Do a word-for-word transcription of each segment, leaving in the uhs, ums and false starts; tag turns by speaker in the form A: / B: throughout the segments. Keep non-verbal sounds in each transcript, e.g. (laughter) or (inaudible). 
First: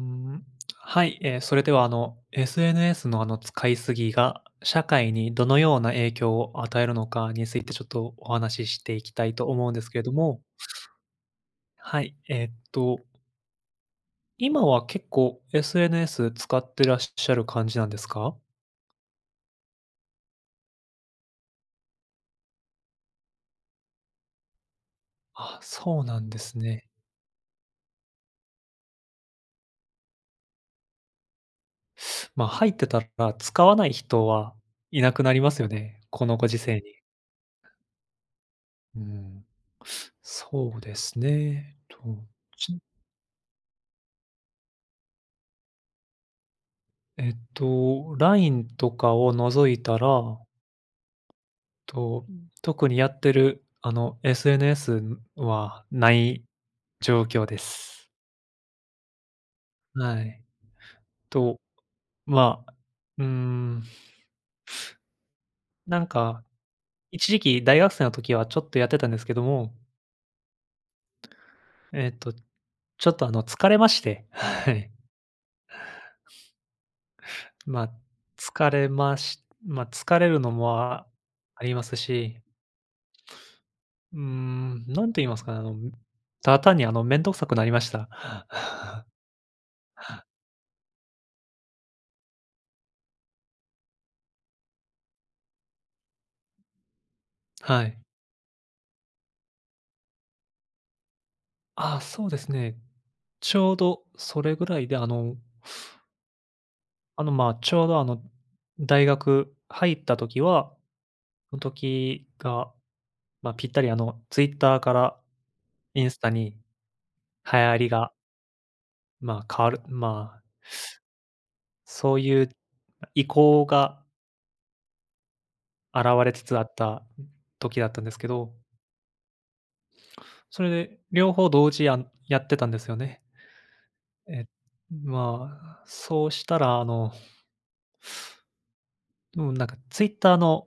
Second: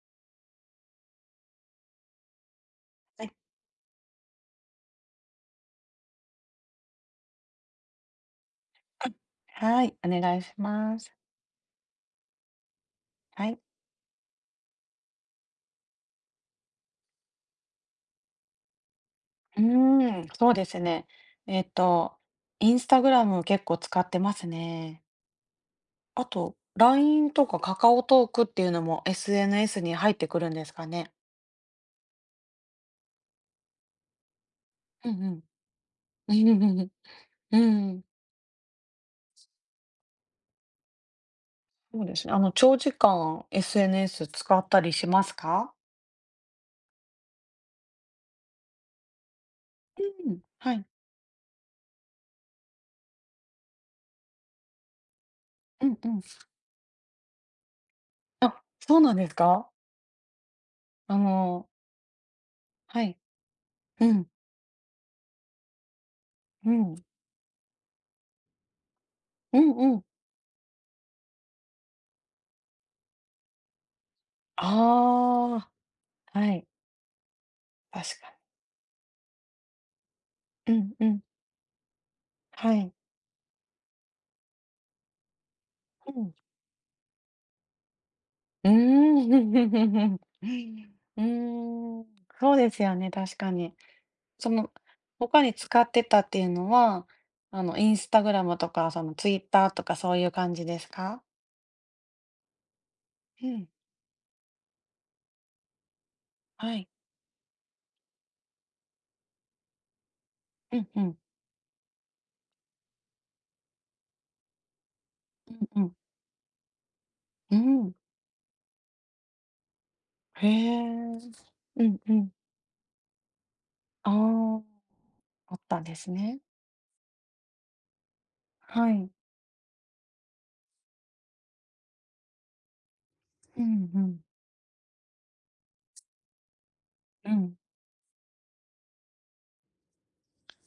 A: うん、はい、えー、それではあの エスエヌエス の
B: は
A: あ
B: い。
A: の使いすぎが社会にどのような影響を与えるのかについてちょっとお話ししていきたいと
B: (coughs)
A: 思うんで
B: は
A: す
B: い、
A: けれ
B: お
A: ど
B: 願
A: も、
B: いします。
A: はい、えーっと、
B: はい。
A: 今は結構 エスエヌエス 使ってらっしゃる感じなんですか？
B: うーん、そうですね。えっと、インスタグラム結構使ってますね。
A: あ、そうな
B: あ
A: んです
B: と、
A: ね。
B: ライン とかカカオトークっていうのも エスエヌエス に入ってくるんですかね。
A: まあ、入ってたら使わない人はい
B: う
A: な
B: ん
A: く
B: う
A: なり
B: ん。
A: ますよね、こ
B: う
A: のご時
B: んう
A: 世
B: んうん。
A: に。
B: (laughs) うん。うん。
A: うん。そうですね。と、
B: そうですね。あの、長
A: ち
B: 時間 エスエヌエス 使ったりしますか？
A: えっと、ライン とかを除いた
B: う
A: ら、
B: ん。はい。
A: と、うん。特にやってる、あの、エスエヌエス は
B: うんう
A: な
B: ん。
A: い状況です。
B: あ、そうなんですか？
A: はい。
B: あ
A: と、
B: の、
A: まあ、
B: はい。
A: うーん、
B: うん。
A: なんか、
B: うん。
A: 一時期大学生の時はちょっとやってたんですけど
B: うん
A: も、
B: うん。
A: えっと、ちょっと、あの、疲れまして、はい。
B: ああ、はい。
A: まあ、
B: 確かに。
A: 疲れましまあ、疲れるの
B: う
A: も
B: んう
A: あ
B: ん。
A: ありますし、
B: はい。
A: うーん、何と言いますかね、あの、
B: うん。
A: ただ
B: (laughs)
A: 単に、あの、面倒くさくなりました。
B: う
A: (laughs)
B: ーん。(laughs) うーん、そうですよね、確かに。その、他に使ってたっていうのは、あの、
A: は
B: イ
A: い。
B: ンスタグラムとか、そのツイッターとかそういう感じですか？
A: ああ、そうですね。
B: う
A: ち
B: ん、
A: ょうどそれぐらいで、あの、
B: はい。
A: あの、まあ、ちょうどあの、大学入った時は、
B: うんうん。
A: その時が、まあ、ぴったりあの、ツイッター から
B: うんうん。
A: インスタに流
B: う
A: 行り
B: ん。
A: が、まあ、変わる、まあ、
B: へえ。うんう
A: そう
B: ん。
A: いう意向が
B: ああ、あったんで
A: 現
B: す
A: れ
B: ね。
A: つつあった時だったんですけど、
B: はい。
A: それで両方同時ややってたんですよね。
B: うんうん。
A: え、まあ、そうしたらあの
B: うん。
A: うん、なんかツイッターの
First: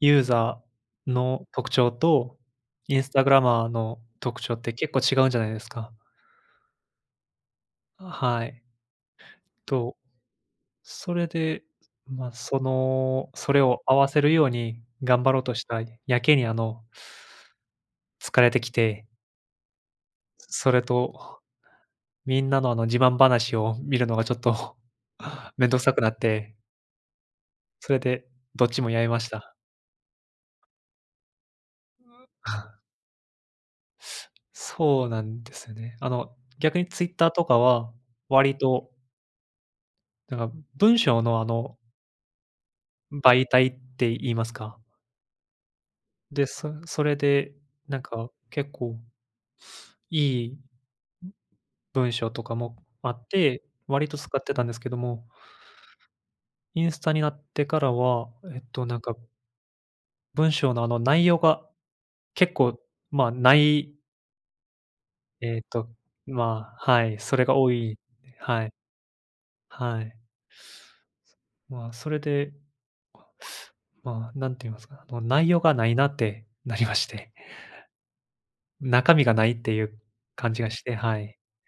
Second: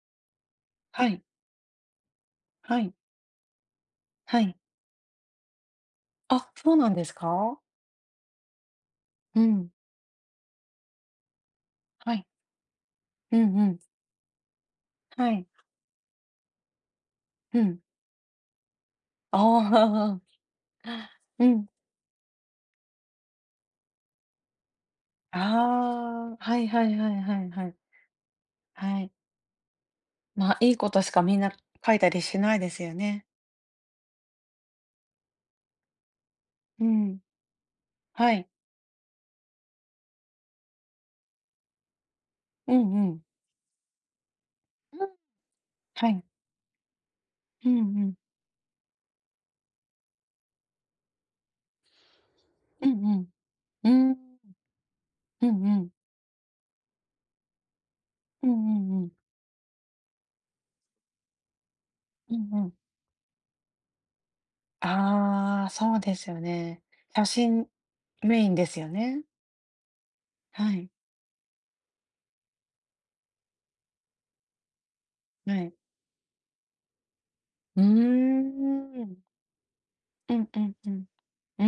A: ユーザ
B: は
A: ー
B: い。
A: の特徴と、
B: はい。
A: インスタグラマーの特
B: は
A: 徴
B: い。
A: って結構違うんじゃないですか。
B: あ、そうなんですか？
A: はい。
B: うん。
A: と、それで、
B: はい。
A: まあ、その、
B: う
A: そ
B: ん
A: れ
B: うん。
A: を合わせるように頑張
B: は
A: ろう
B: い。
A: としたやけに、あの、
B: うん。
A: 疲れてきて、
B: ああ、
A: それと
B: うん。
A: みんなの、あの、自慢話を見るのがちょっと
B: あ
A: (laughs) 面倒くさくなっ
B: あ、
A: て、
B: はいはいはいはいはい。
A: それでどっちも
B: は
A: やめ
B: い。
A: ました。
B: まあ、いいことしかみんな書いたりしない
A: (laughs)
B: ですよね。
A: そうなんですよね。あの、逆
B: う
A: にツイッ
B: ん。
A: ターとかは
B: はい。
A: 割となんか、文章のあの、
B: うんうん。
A: 媒体って言いますか。
B: うん。はい。
A: で、そそれで、
B: うんう
A: なん
B: ん。
A: か、結構いい文章とかも
B: うん
A: あ
B: う
A: っ
B: ん。
A: て、
B: う
A: 割
B: ー
A: と
B: ん。
A: 使ってたんですけども、
B: うんうん。
A: インスタになってからは、
B: うんう
A: えっと、なん
B: んうん。
A: か、文章のあの内容が
B: うん
A: 結
B: うん。
A: 構、まあ、ないえっ
B: ああ、
A: と、
B: そうですよ
A: ま
B: ね。
A: あ、はい、
B: 写
A: それが
B: 真
A: 多い
B: メイン
A: は
B: で
A: い、
B: すよね。
A: はい。
B: はい。
A: まあ、それで、まあ、何て言いますか、あの、内
B: は
A: 容が
B: い。
A: ないなってなりまして、
B: うー
A: 中
B: ん。
A: 身がないっていう
B: うん
A: 感
B: う
A: じが
B: ん
A: し
B: う
A: て、
B: ん。
A: はい。
B: うー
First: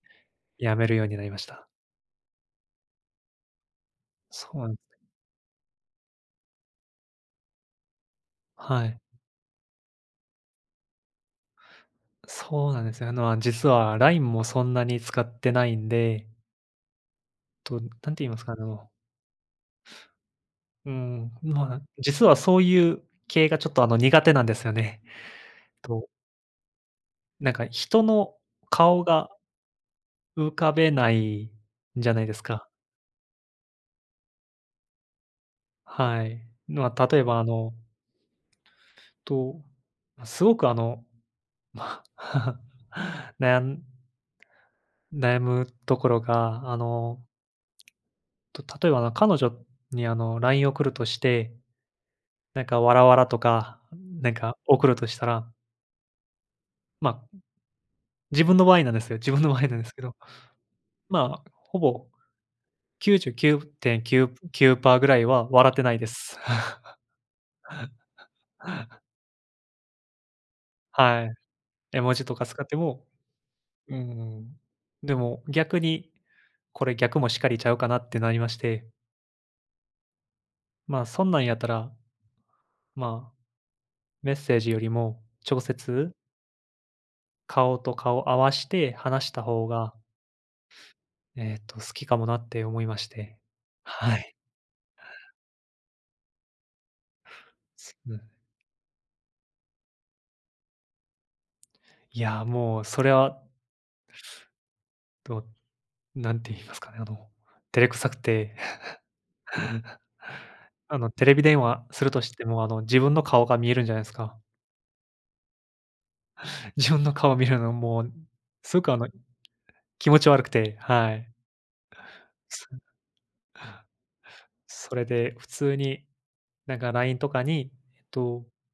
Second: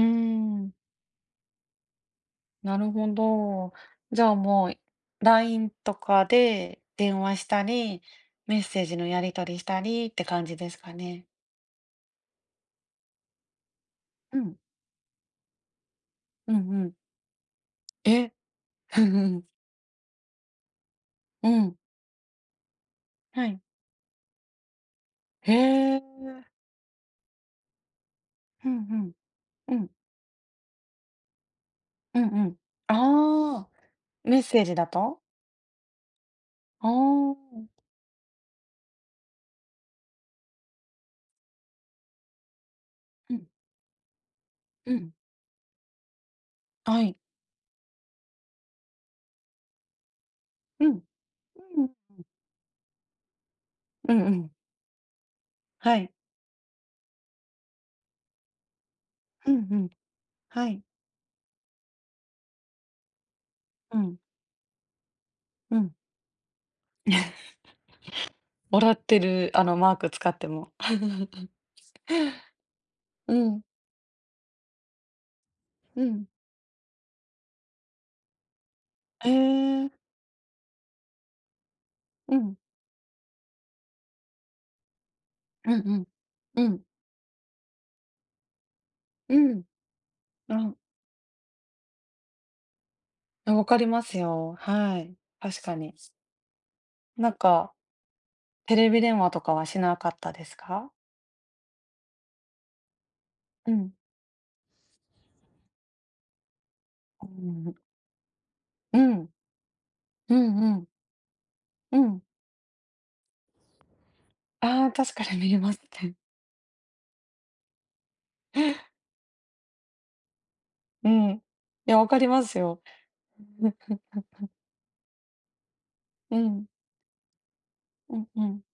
B: ん。
A: やめるようになりました。
B: なるほど。じゃあ
A: そう
B: も
A: な
B: う、
A: ん
B: ライン とかで電話したり、メッセ
A: は
B: ージ
A: い。
B: のやり取りしたりって感じですかね。
A: そうなんですよ。あの、あ、実は ライン
B: う
A: も
B: ん。
A: そんなに使ってないんで、
B: うんうん。
A: と、なんて
B: え、
A: 言いますか、あの、
B: (laughs)、うんうん。
A: うん、
B: う
A: ま
B: ん。
A: あ、実はそういう
B: は
A: 系が
B: い。
A: ちょっと、あの、苦手なんですよね。
B: へ
A: と、
B: え。
A: なんか人の
B: うん
A: 顔
B: うん。
A: が
B: うん。
A: 浮かべないんじゃ
B: う
A: な
B: んう
A: いです
B: ん。
A: か。
B: ああ、メッセージだと。
A: はい。
B: あ
A: まあ、例え
B: あ
A: ば、あ
B: ー。
A: の、と、すごく、あの、ま、(laughs)
B: うん。
A: 悩ん
B: うん。
A: 悩むところが、あ
B: はい。
A: のと、例えば、あの、彼女に、あの、ライン 送
B: う
A: る
B: ん。
A: として、
B: うん。
A: なんか、わらわらとか、
B: うん
A: な
B: う
A: ん
B: ん。
A: か、送るとしたら、
B: はい。
A: まあ、自分の場合なんですよ。自分の
B: うん。
A: 場
B: う
A: 合なんで
B: ん。
A: すけど、
B: はい。
A: まあ、ほぼ
B: うん。
A: きゅうじゅうきゅうてんきゅうきゅうパーぐらいは笑っ
B: う
A: てな
B: ん。
A: いです。
B: (laughs) 笑っ
A: (laughs)
B: てる、あの、マーク使っても。(laughs)
A: はい。絵文字とか使っても、
B: うん。
A: うん。でも、逆
B: う
A: に、
B: ん。
A: これ逆もしかりちゃうかなってなりまして、
B: ええ。
A: まあ、そんなんやったら、
B: うん。
A: まあ、メッセージよりも直
B: うん
A: 接、
B: うん。うん。
A: 顔と顔合わして話し
B: う
A: た
B: ん。
A: 方が
B: うんあわ、
A: えっと、好きかもなって思いまして。
B: 分かりま
A: は
B: す
A: い。
B: よ。はい、確かに。なんか、
A: うん。
B: テレビ電話とかはしなかったですか？
A: いや、もうそれは、
B: うん。
A: と、なんて言いますかね、あ
B: う
A: の、
B: ん。
A: 照れくさくて、
B: うん。
A: (laughs)
B: うんうん。
A: あの、テレビ電話
B: う
A: すると
B: ん。
A: しても、あの、自分の顔が見えるんじゃないですか。
B: ああ、確かに見れますね。
A: (laughs) 自分の顔見るのもう、すごく、あ
B: (laughs)
A: の、気持ち悪くて、
B: う
A: は
B: ん。
A: い。
B: いや、分かりますよ。(laughs)
A: そそれで普通に、
B: うん。
A: なんか ライン とかに、えっ
B: うん
A: と、
B: うん。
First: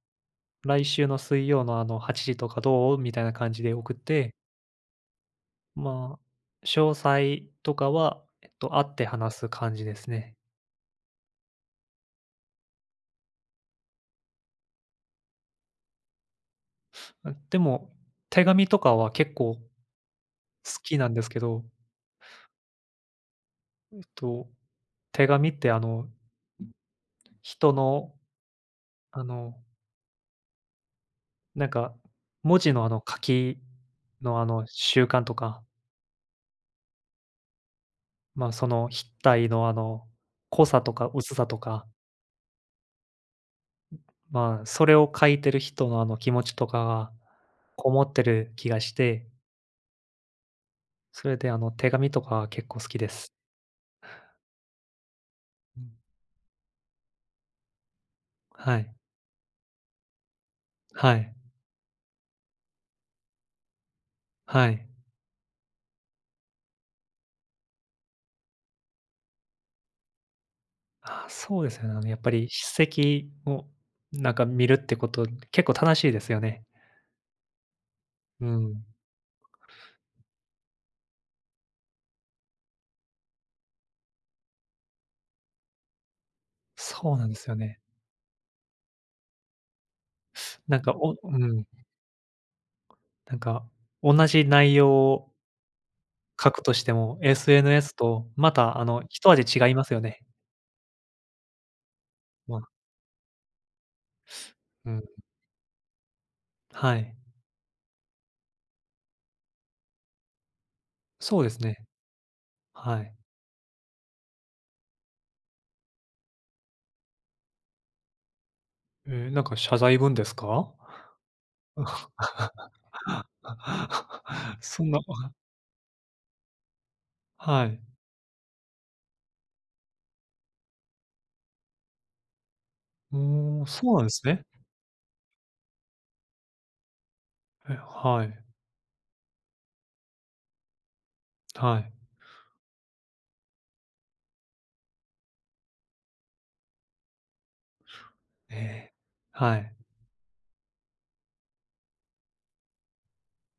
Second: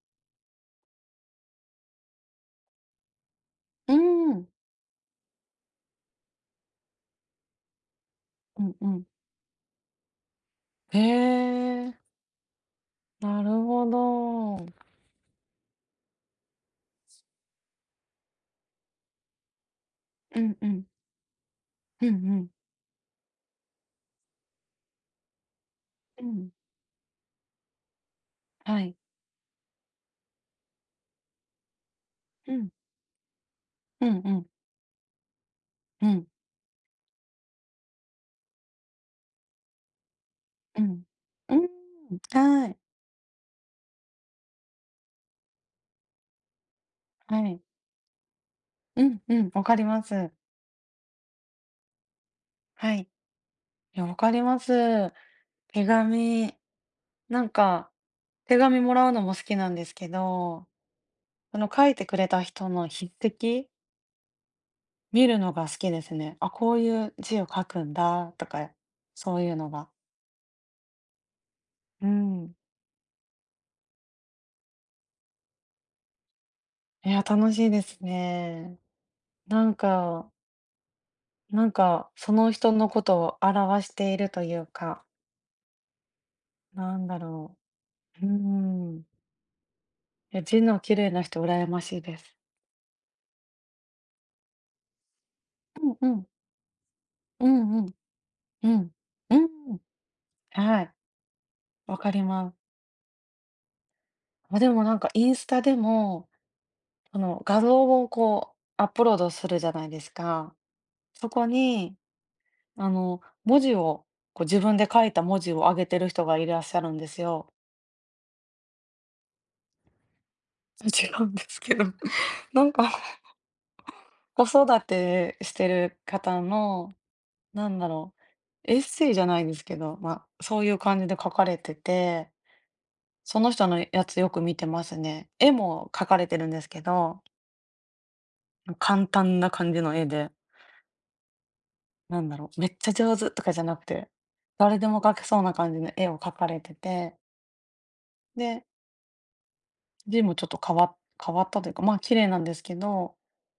A: 来週の水曜の、あの、はちじとかどう？みたいな感じで
B: う
A: 送って
B: ん。
A: まあ、詳細とかは、えっ
B: う
A: と、
B: ん
A: 会
B: う
A: って
B: ん。
A: 話す感じですね。
B: へえ、なるほど。
A: あ、でも、手紙とかは結構好
B: うんうん。
A: きなんですけど、
B: うんうん。
A: えっと、手紙ってあの、
B: うん。
A: 人の、
B: はい。
A: あの、なんか、
B: う
A: 文
B: ん。
A: 字のあの、書き
B: うんう
A: のあ
B: ん。
A: の、習慣とか、
B: うん。
A: まあ、その筆体のあの、濃
B: う
A: さと
B: ん。
A: か薄さ
B: うー
A: とか、
B: ん、はい。
A: まあ、それを書いてる人のあの、気持ちとかが
B: はい。
A: こもってる気がし
B: うん
A: て、
B: うん、わかります。
A: それであの、手紙とかは結構好
B: は
A: き
B: い。い
A: です。
B: や、わかります。
A: う
B: 手
A: ん、
B: 紙、なんか、手
A: は
B: 紙
A: い。
B: もらうのも好きなんですけど、
A: はい、
B: その書いてくれた人の筆跡、
A: はい。
B: 見るのが好きですね。あ、こういう字を書くんだとか、そういうのが。
A: あ、そうですよね。あ
B: う
A: のやっぱり
B: ん。
A: 筆跡をなんか見るってこと、結構楽しいですよね。
B: いや、楽しいです
A: う
B: ね。
A: ん。
B: なんか、なんか、その人のことを表しているというか、なん
A: そう
B: だ
A: なんですよ
B: ろ
A: ね。
B: う。うーん。いや字
A: な
B: の
A: んか、
B: 綺麗
A: お
B: な
A: う
B: 人
A: ん、
B: 羨ましいです。
A: なんか同じ内容を
B: うんうん。
A: 書くとしても、
B: うんう
A: エスエヌエス
B: ん。
A: とま
B: う
A: たあ
B: ん。
A: の一
B: う
A: 味違い
B: ん。
A: ますよね。
B: はい、わかりま
A: まあ、
B: す。あ、でも
A: う
B: なん
A: ん、
B: かインスタでも、
A: はい。
B: あの、画像をこうアップロードするじゃないですか。そ
A: そう
B: こ
A: ですね。
B: に、あ
A: はい。
B: の、文字を、こう自分で書いた文字を上げてる人がいらっしゃるんですよ。
A: えーなんか謝罪文ですか？
B: (laughs) 違うんですけど、(laughs) なんか、 (laughs) 子
A: (laughs) そ
B: 育
A: んな
B: てしてる方の、
A: は
B: なん
A: い。
B: だろう、エッセイじゃないですけど、まあ、そういう感じで書かれてて、
A: う
B: その
A: ーん、
B: 人の
A: そうな
B: や
A: んで
B: つ
A: す
B: よ
A: ね。
B: く見てますね。絵も描かれてるんですけど、
A: え、はい、
B: 簡単な感じの絵で、
A: はい。
B: なんだろう、めっちゃ上手とかじゃなくて、誰でも描けそうな感じの絵を描かれてて、
A: え
B: で、
A: え、はい、
B: 字もちょっと変わ変わったというか、まあ綺麗なんですけど、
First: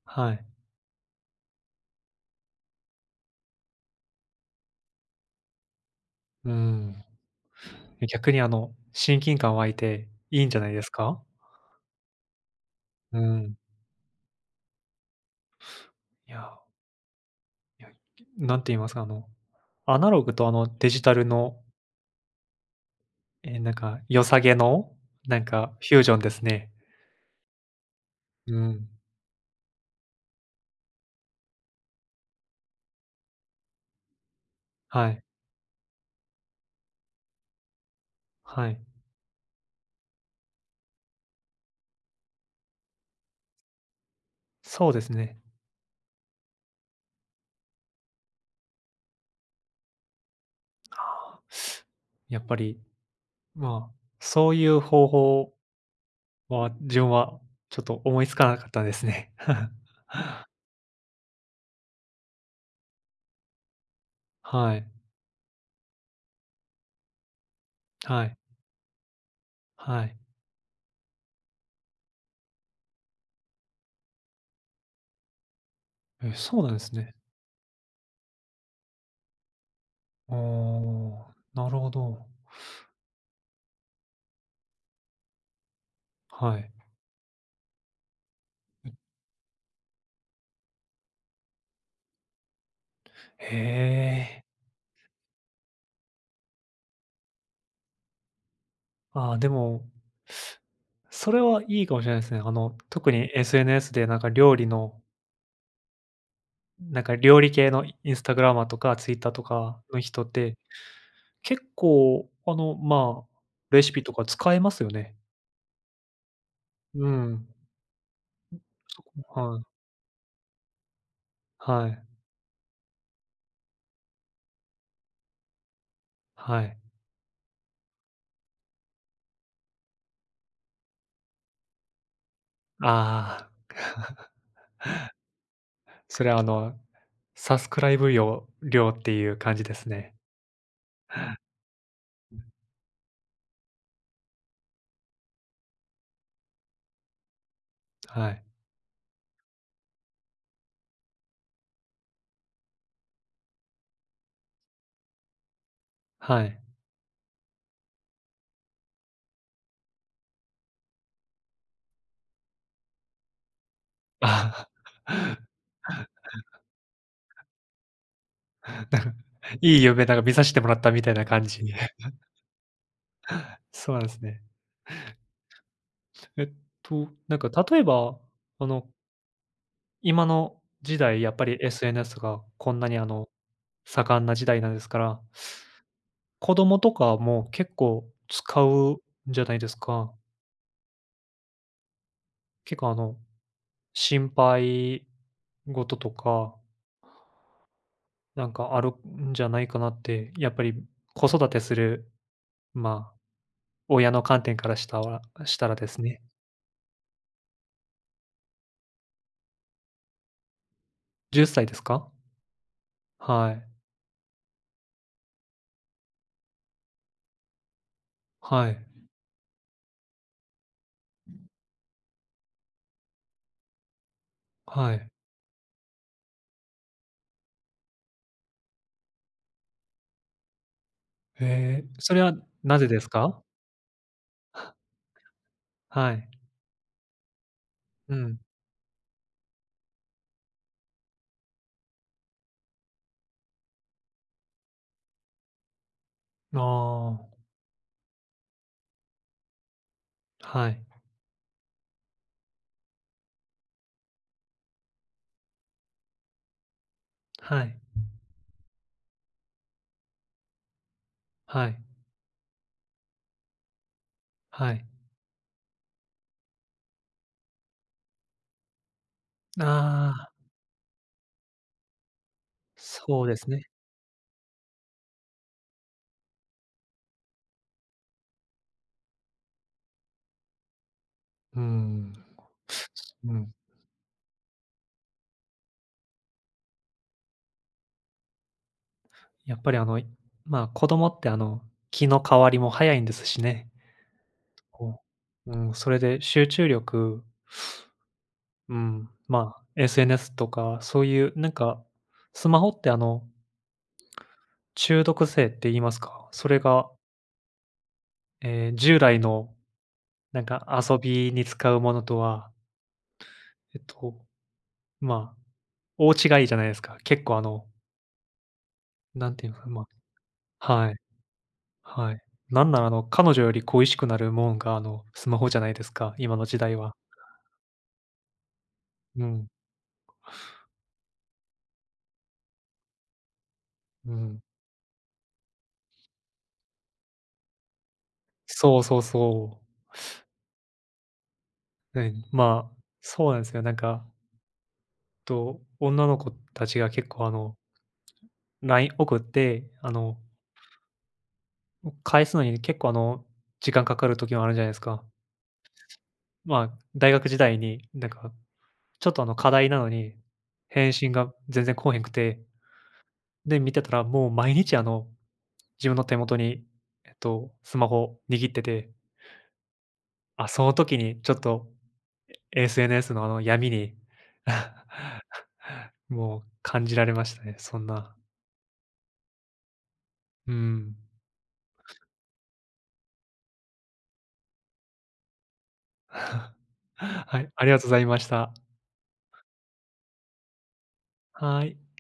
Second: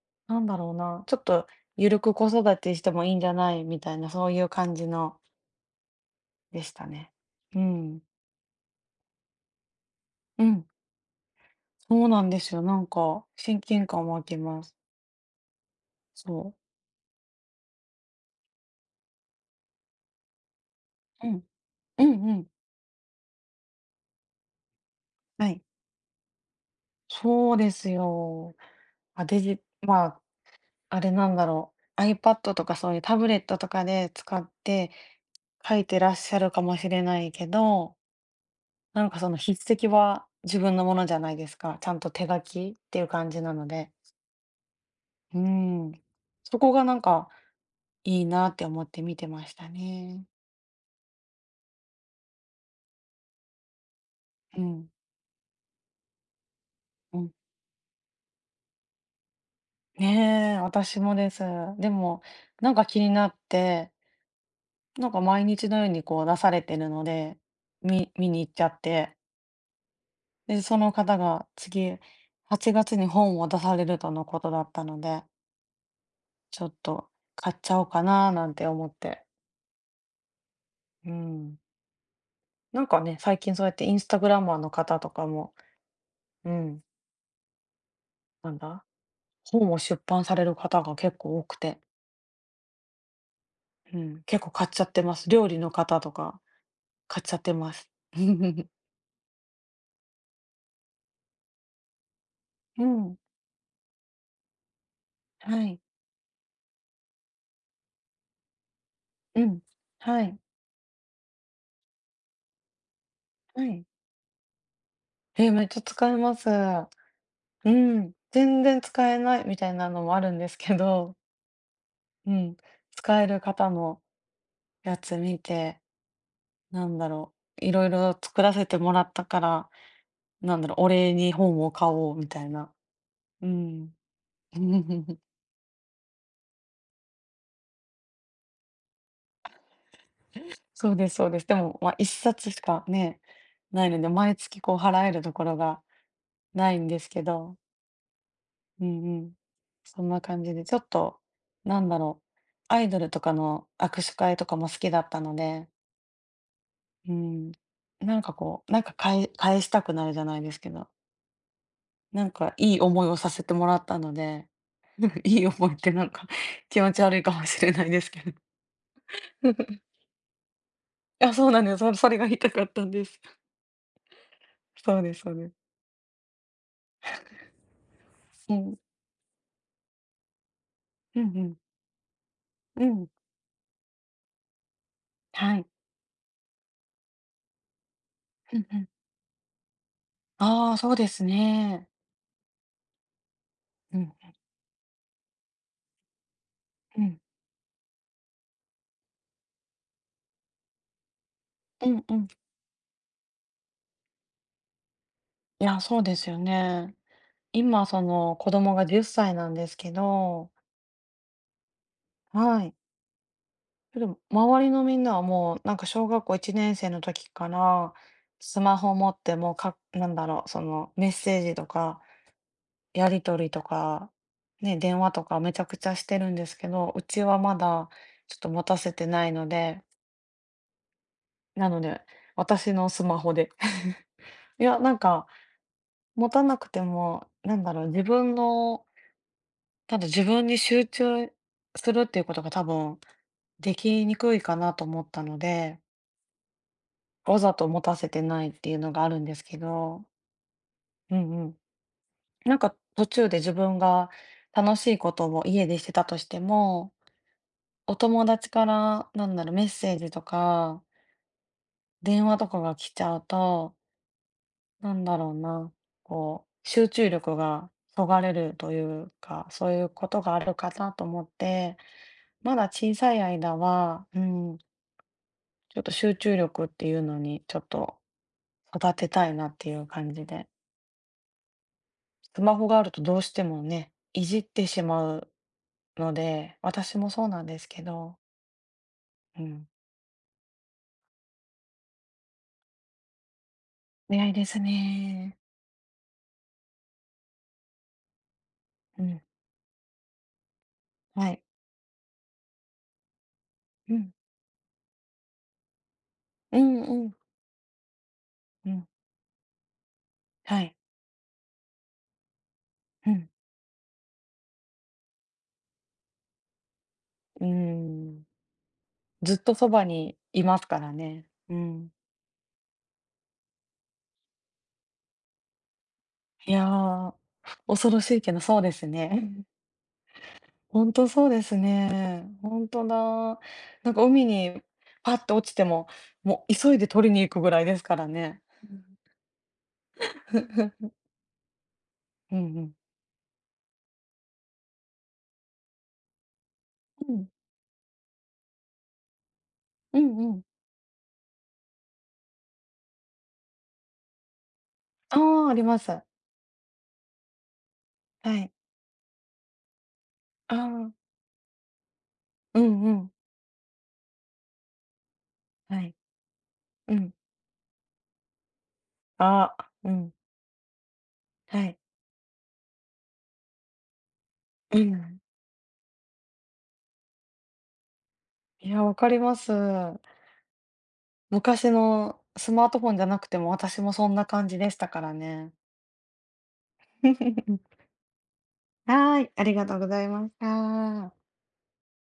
A: は
B: な
A: い。
B: んだろうな、ちょっとゆるく子育てしてもいいんじゃないみたいな、そういう感じの
A: う
B: でした
A: ん。
B: ね。うん。
A: 逆にあの、親近感湧いてい
B: う
A: いんじゃ
B: ん。
A: ないですか？
B: そうなんですよ。なん
A: う
B: か
A: ん。
B: 親近感湧きます。
A: い
B: そ
A: や、
B: う。
A: いや、なんて言いますか、あの、アナログとあのデジタル
B: うん。
A: の、
B: うんうん。
A: え、なんか良さげの、なん
B: はい。
A: かフュージョンですね。
B: そうです
A: う
B: よ。
A: ん。
B: あ、デジまあ、あれなんだろう、iPad とかそういうタブレットとかで使って
A: はい、
B: 書いてらっしゃるかもしれないけど、
A: はい。
B: なんかその筆跡は自分のものじゃないですか。ちゃんと手書きっていう感じなので。
A: そうですね。
B: うん。そこがなんかいいなって思って見てましたね。
A: やっぱり、まあ、そう
B: う
A: いう
B: ん、
A: 方法は自分
B: うん。
A: はちょっと思いつかなかったですね。(laughs)
B: ねえ、私もです。でも、なんか気になって、
A: はい、
B: なんか毎日のようにこう出されてるので、見
A: は
B: 見
A: い、
B: に行っちゃって。
A: はい。
B: で、その方が次、はちがつに本を出されるとのことだったので、
A: え、そ
B: ち
A: う
B: ょ
A: なん
B: っ
A: です
B: と
A: ね。
B: 買っちゃおうかななんて思って。
A: お
B: う
A: ー
B: ん。
A: なるほど。
B: なんかね、最近そうやってインスタグラマーの方とかも、う
A: はい。
B: ん、なんだ、本を出版される方が結構多くて、
A: へ
B: うん、
A: え。
B: 結構買っちゃってます。料理の方とか買っちゃってます。(laughs)
A: ああ、でも、それはいいかもしれないですね。あの、
B: う
A: 特
B: ん、
A: に エスエヌエス でなんか料理の、
B: はい、
A: なんか料理系のインスタグラマーとかツイッター
B: う
A: と
B: ん、
A: かの人
B: は
A: っ
B: い、
A: て、結構、あの、まあ、
B: は
A: レ
B: い。
A: シピとか使えますよね。
B: え、めっちゃ使えます。
A: うん。
B: うん、全然
A: そ
B: 使えな
A: こ
B: いみ
A: はい。
B: たいなのもあるんですけど、
A: はい。
B: うん、使える方のやつ見て、
A: はい。
B: なんだろう、いろいろ作らせてもらったから、なんだろう、お礼に本を買おうみたいな。う
A: あ
B: ん。
A: あ。(laughs)
B: (laughs)
A: それはあの、サスクライブ料料っていう感じですね。
B: そうですそうです。でも、まあ、一冊しかね、ないので、毎月こう払えるところがないんですけど、
A: はい。
B: うんうん。そんな感じで、ちょっと、なんだろう、アイドルとかの握手会とかも好きだったので、
A: はい。
B: うん、なんかこう、なんか返返したくなるじゃないですけど、なんかいい思いをさせてもらったので、(laughs)
A: あ
B: いい思いって
A: (laughs)。
B: なんか、 (laughs) 気持ち悪いかもしれないですけど。
A: (laughs) いい
B: (laughs)
A: 夢、なんか見させてもらったみたいな
B: あ、
A: 感
B: そう
A: じ。
B: なんです。そ
A: (laughs)
B: それが言いたかったんです。
A: そうなんですね。
B: そうですそうです。
A: えっと、なんか例えば、
B: う
A: あ
B: ん。
A: の、今の時
B: う
A: 代、やっ
B: んう
A: ぱり
B: ん。
A: エスエヌエス がこん
B: う
A: なにあ
B: ん。
A: の、盛んな時代なんですから、
B: はい。
A: 子供とかも結構
B: う
A: 使
B: んうん。
A: うんじゃないですか。
B: ああ、そうですね。
A: 結構あの、
B: うん、
A: 心配事とか、
B: うん。
A: なんかあるんじゃないかなって、やっぱり子育てす
B: うん
A: る、
B: うん。
A: まあ、親の観点からしたらし
B: い
A: たら
B: や、
A: で
B: そ
A: す
B: うで
A: ね。
B: すよね。今その子供がじゅっさいなんですけど。
A: じゅっさいですか？
B: はい。
A: はい。
B: でも、周りのみんなはもう、なんか小学校いちねん生の時から、ス
A: は
B: マ
A: い。
B: ホ持ってもうかなんだろう、その、メッセージとか、やり取りとか、ね、
A: は
B: 電
A: い。
B: 話とかめちゃくちゃしてるんですけど、うちはまだちょっと持たせてないので、なの
A: へえ、
B: で、
A: それは
B: 私
A: なぜ
B: の
A: で
B: ス
A: す
B: マホ
A: か？
B: で。(laughs)
A: (laughs)
B: い
A: は、
B: や、なんか、
A: は
B: 持
A: い。
B: たなくても、なんだろう、自
A: う
B: 分
A: ん。
B: の、ただ自分に集中するっていうことが多分、できにくいかなと思ったので、
A: あ
B: わ
A: あ、
B: ざと持たせてないっていうのがあるんですけど、
A: はい。
B: うんうん。なんか途中で自分が楽しいことを家でしてたとしても、
A: はい。
B: お友達からなんだろう、メッセージとか
A: はい。
B: 電話とかが来ちゃうと、
A: はい。
B: なんだろうな、こう集中力がそがれるというか、そういうこ
A: あ
B: と
A: あ、
B: があるかなと思って、まだ小さい
A: そうです
B: 間
A: ね。
B: は、うん、ちょっと集中力っていうのにちょっと育てたいなっていう感じで。
A: うーん。
B: スマホがあるとどうし
A: う
B: て
A: ん。
B: もね、いじってしまうので、私もそうなんですけど、う
A: やっ
B: ん。
A: ぱりあの、まあ、子供ってあの、気の変わりも早いんですしね。
B: 早いです
A: こ
B: ね。
A: う、うん、それで集中力、う
B: う
A: ん、
B: ん、
A: まあ、エスエヌエス とかそうい
B: は
A: う
B: い。
A: なんか、スマホってあの、
B: うん。
A: 中毒性って言いますか、そ
B: う
A: れ
B: ん
A: が、
B: うん。
A: え
B: う
A: え、
B: ん、
A: 従来のなん
B: は
A: か
B: い。
A: 遊びに使うものとは、
B: うん。
A: えっと、まあ、大違いじゃないですか。結構あ
B: うー
A: の、
B: ん。
A: なん
B: ずっ
A: ていう
B: と
A: のか
B: そ
A: な、ま
B: ばにいます
A: あ
B: か
A: は
B: ら
A: い、
B: ね。うん。
A: はい。なんならあの、彼女より恋しくなるもんがあの、スマホじゃないですか、今の
B: い
A: 時代は。
B: や、恐ろしいけどそうです
A: う
B: ね。(laughs)
A: ん、
B: ほんとそうですね。ほんとだ。なんか
A: う
B: 海
A: ん。
B: にパッと落ちても、もう急いで取りに行くぐらいですからね。
A: そうそうそう。
B: (laughs)
A: ね、
B: うんう
A: ま
B: ん。
A: あ、そうなんですよ。なんか、と、女の子たちが結
B: うん。う
A: 構
B: ん。
A: あの、ライン 送って、あ
B: うん
A: の、
B: うん。
A: 返すのに結構あの、時間かかる時もあるじゃないですか。
B: ああ、あります。
A: まあ、大学時代になんか
B: はい。
A: ちょっとあの課題なのに、
B: ああ、
A: 返信が全然来おへんくて、
B: うんうん。
A: で、見てたらもう毎日あの、
B: は
A: 自分
B: い。
A: の手元に、
B: う
A: えっ
B: ん。
A: と、スマホ握ってて、
B: ああ、うん。
A: あ、その時にちょっ
B: は
A: と
B: い。
A: エスエヌエス のあの闇に
B: うん。
A: (laughs)、もう感じられましたね、そんな。
B: いや、わかります。
A: うん。
B: 昔のスマートフォンじゃなくても、私もそんな感じでしたからね。
A: (laughs) はい、ありがと
B: (laughs)
A: うございました。
B: はい、ありがとうございました。
A: はい。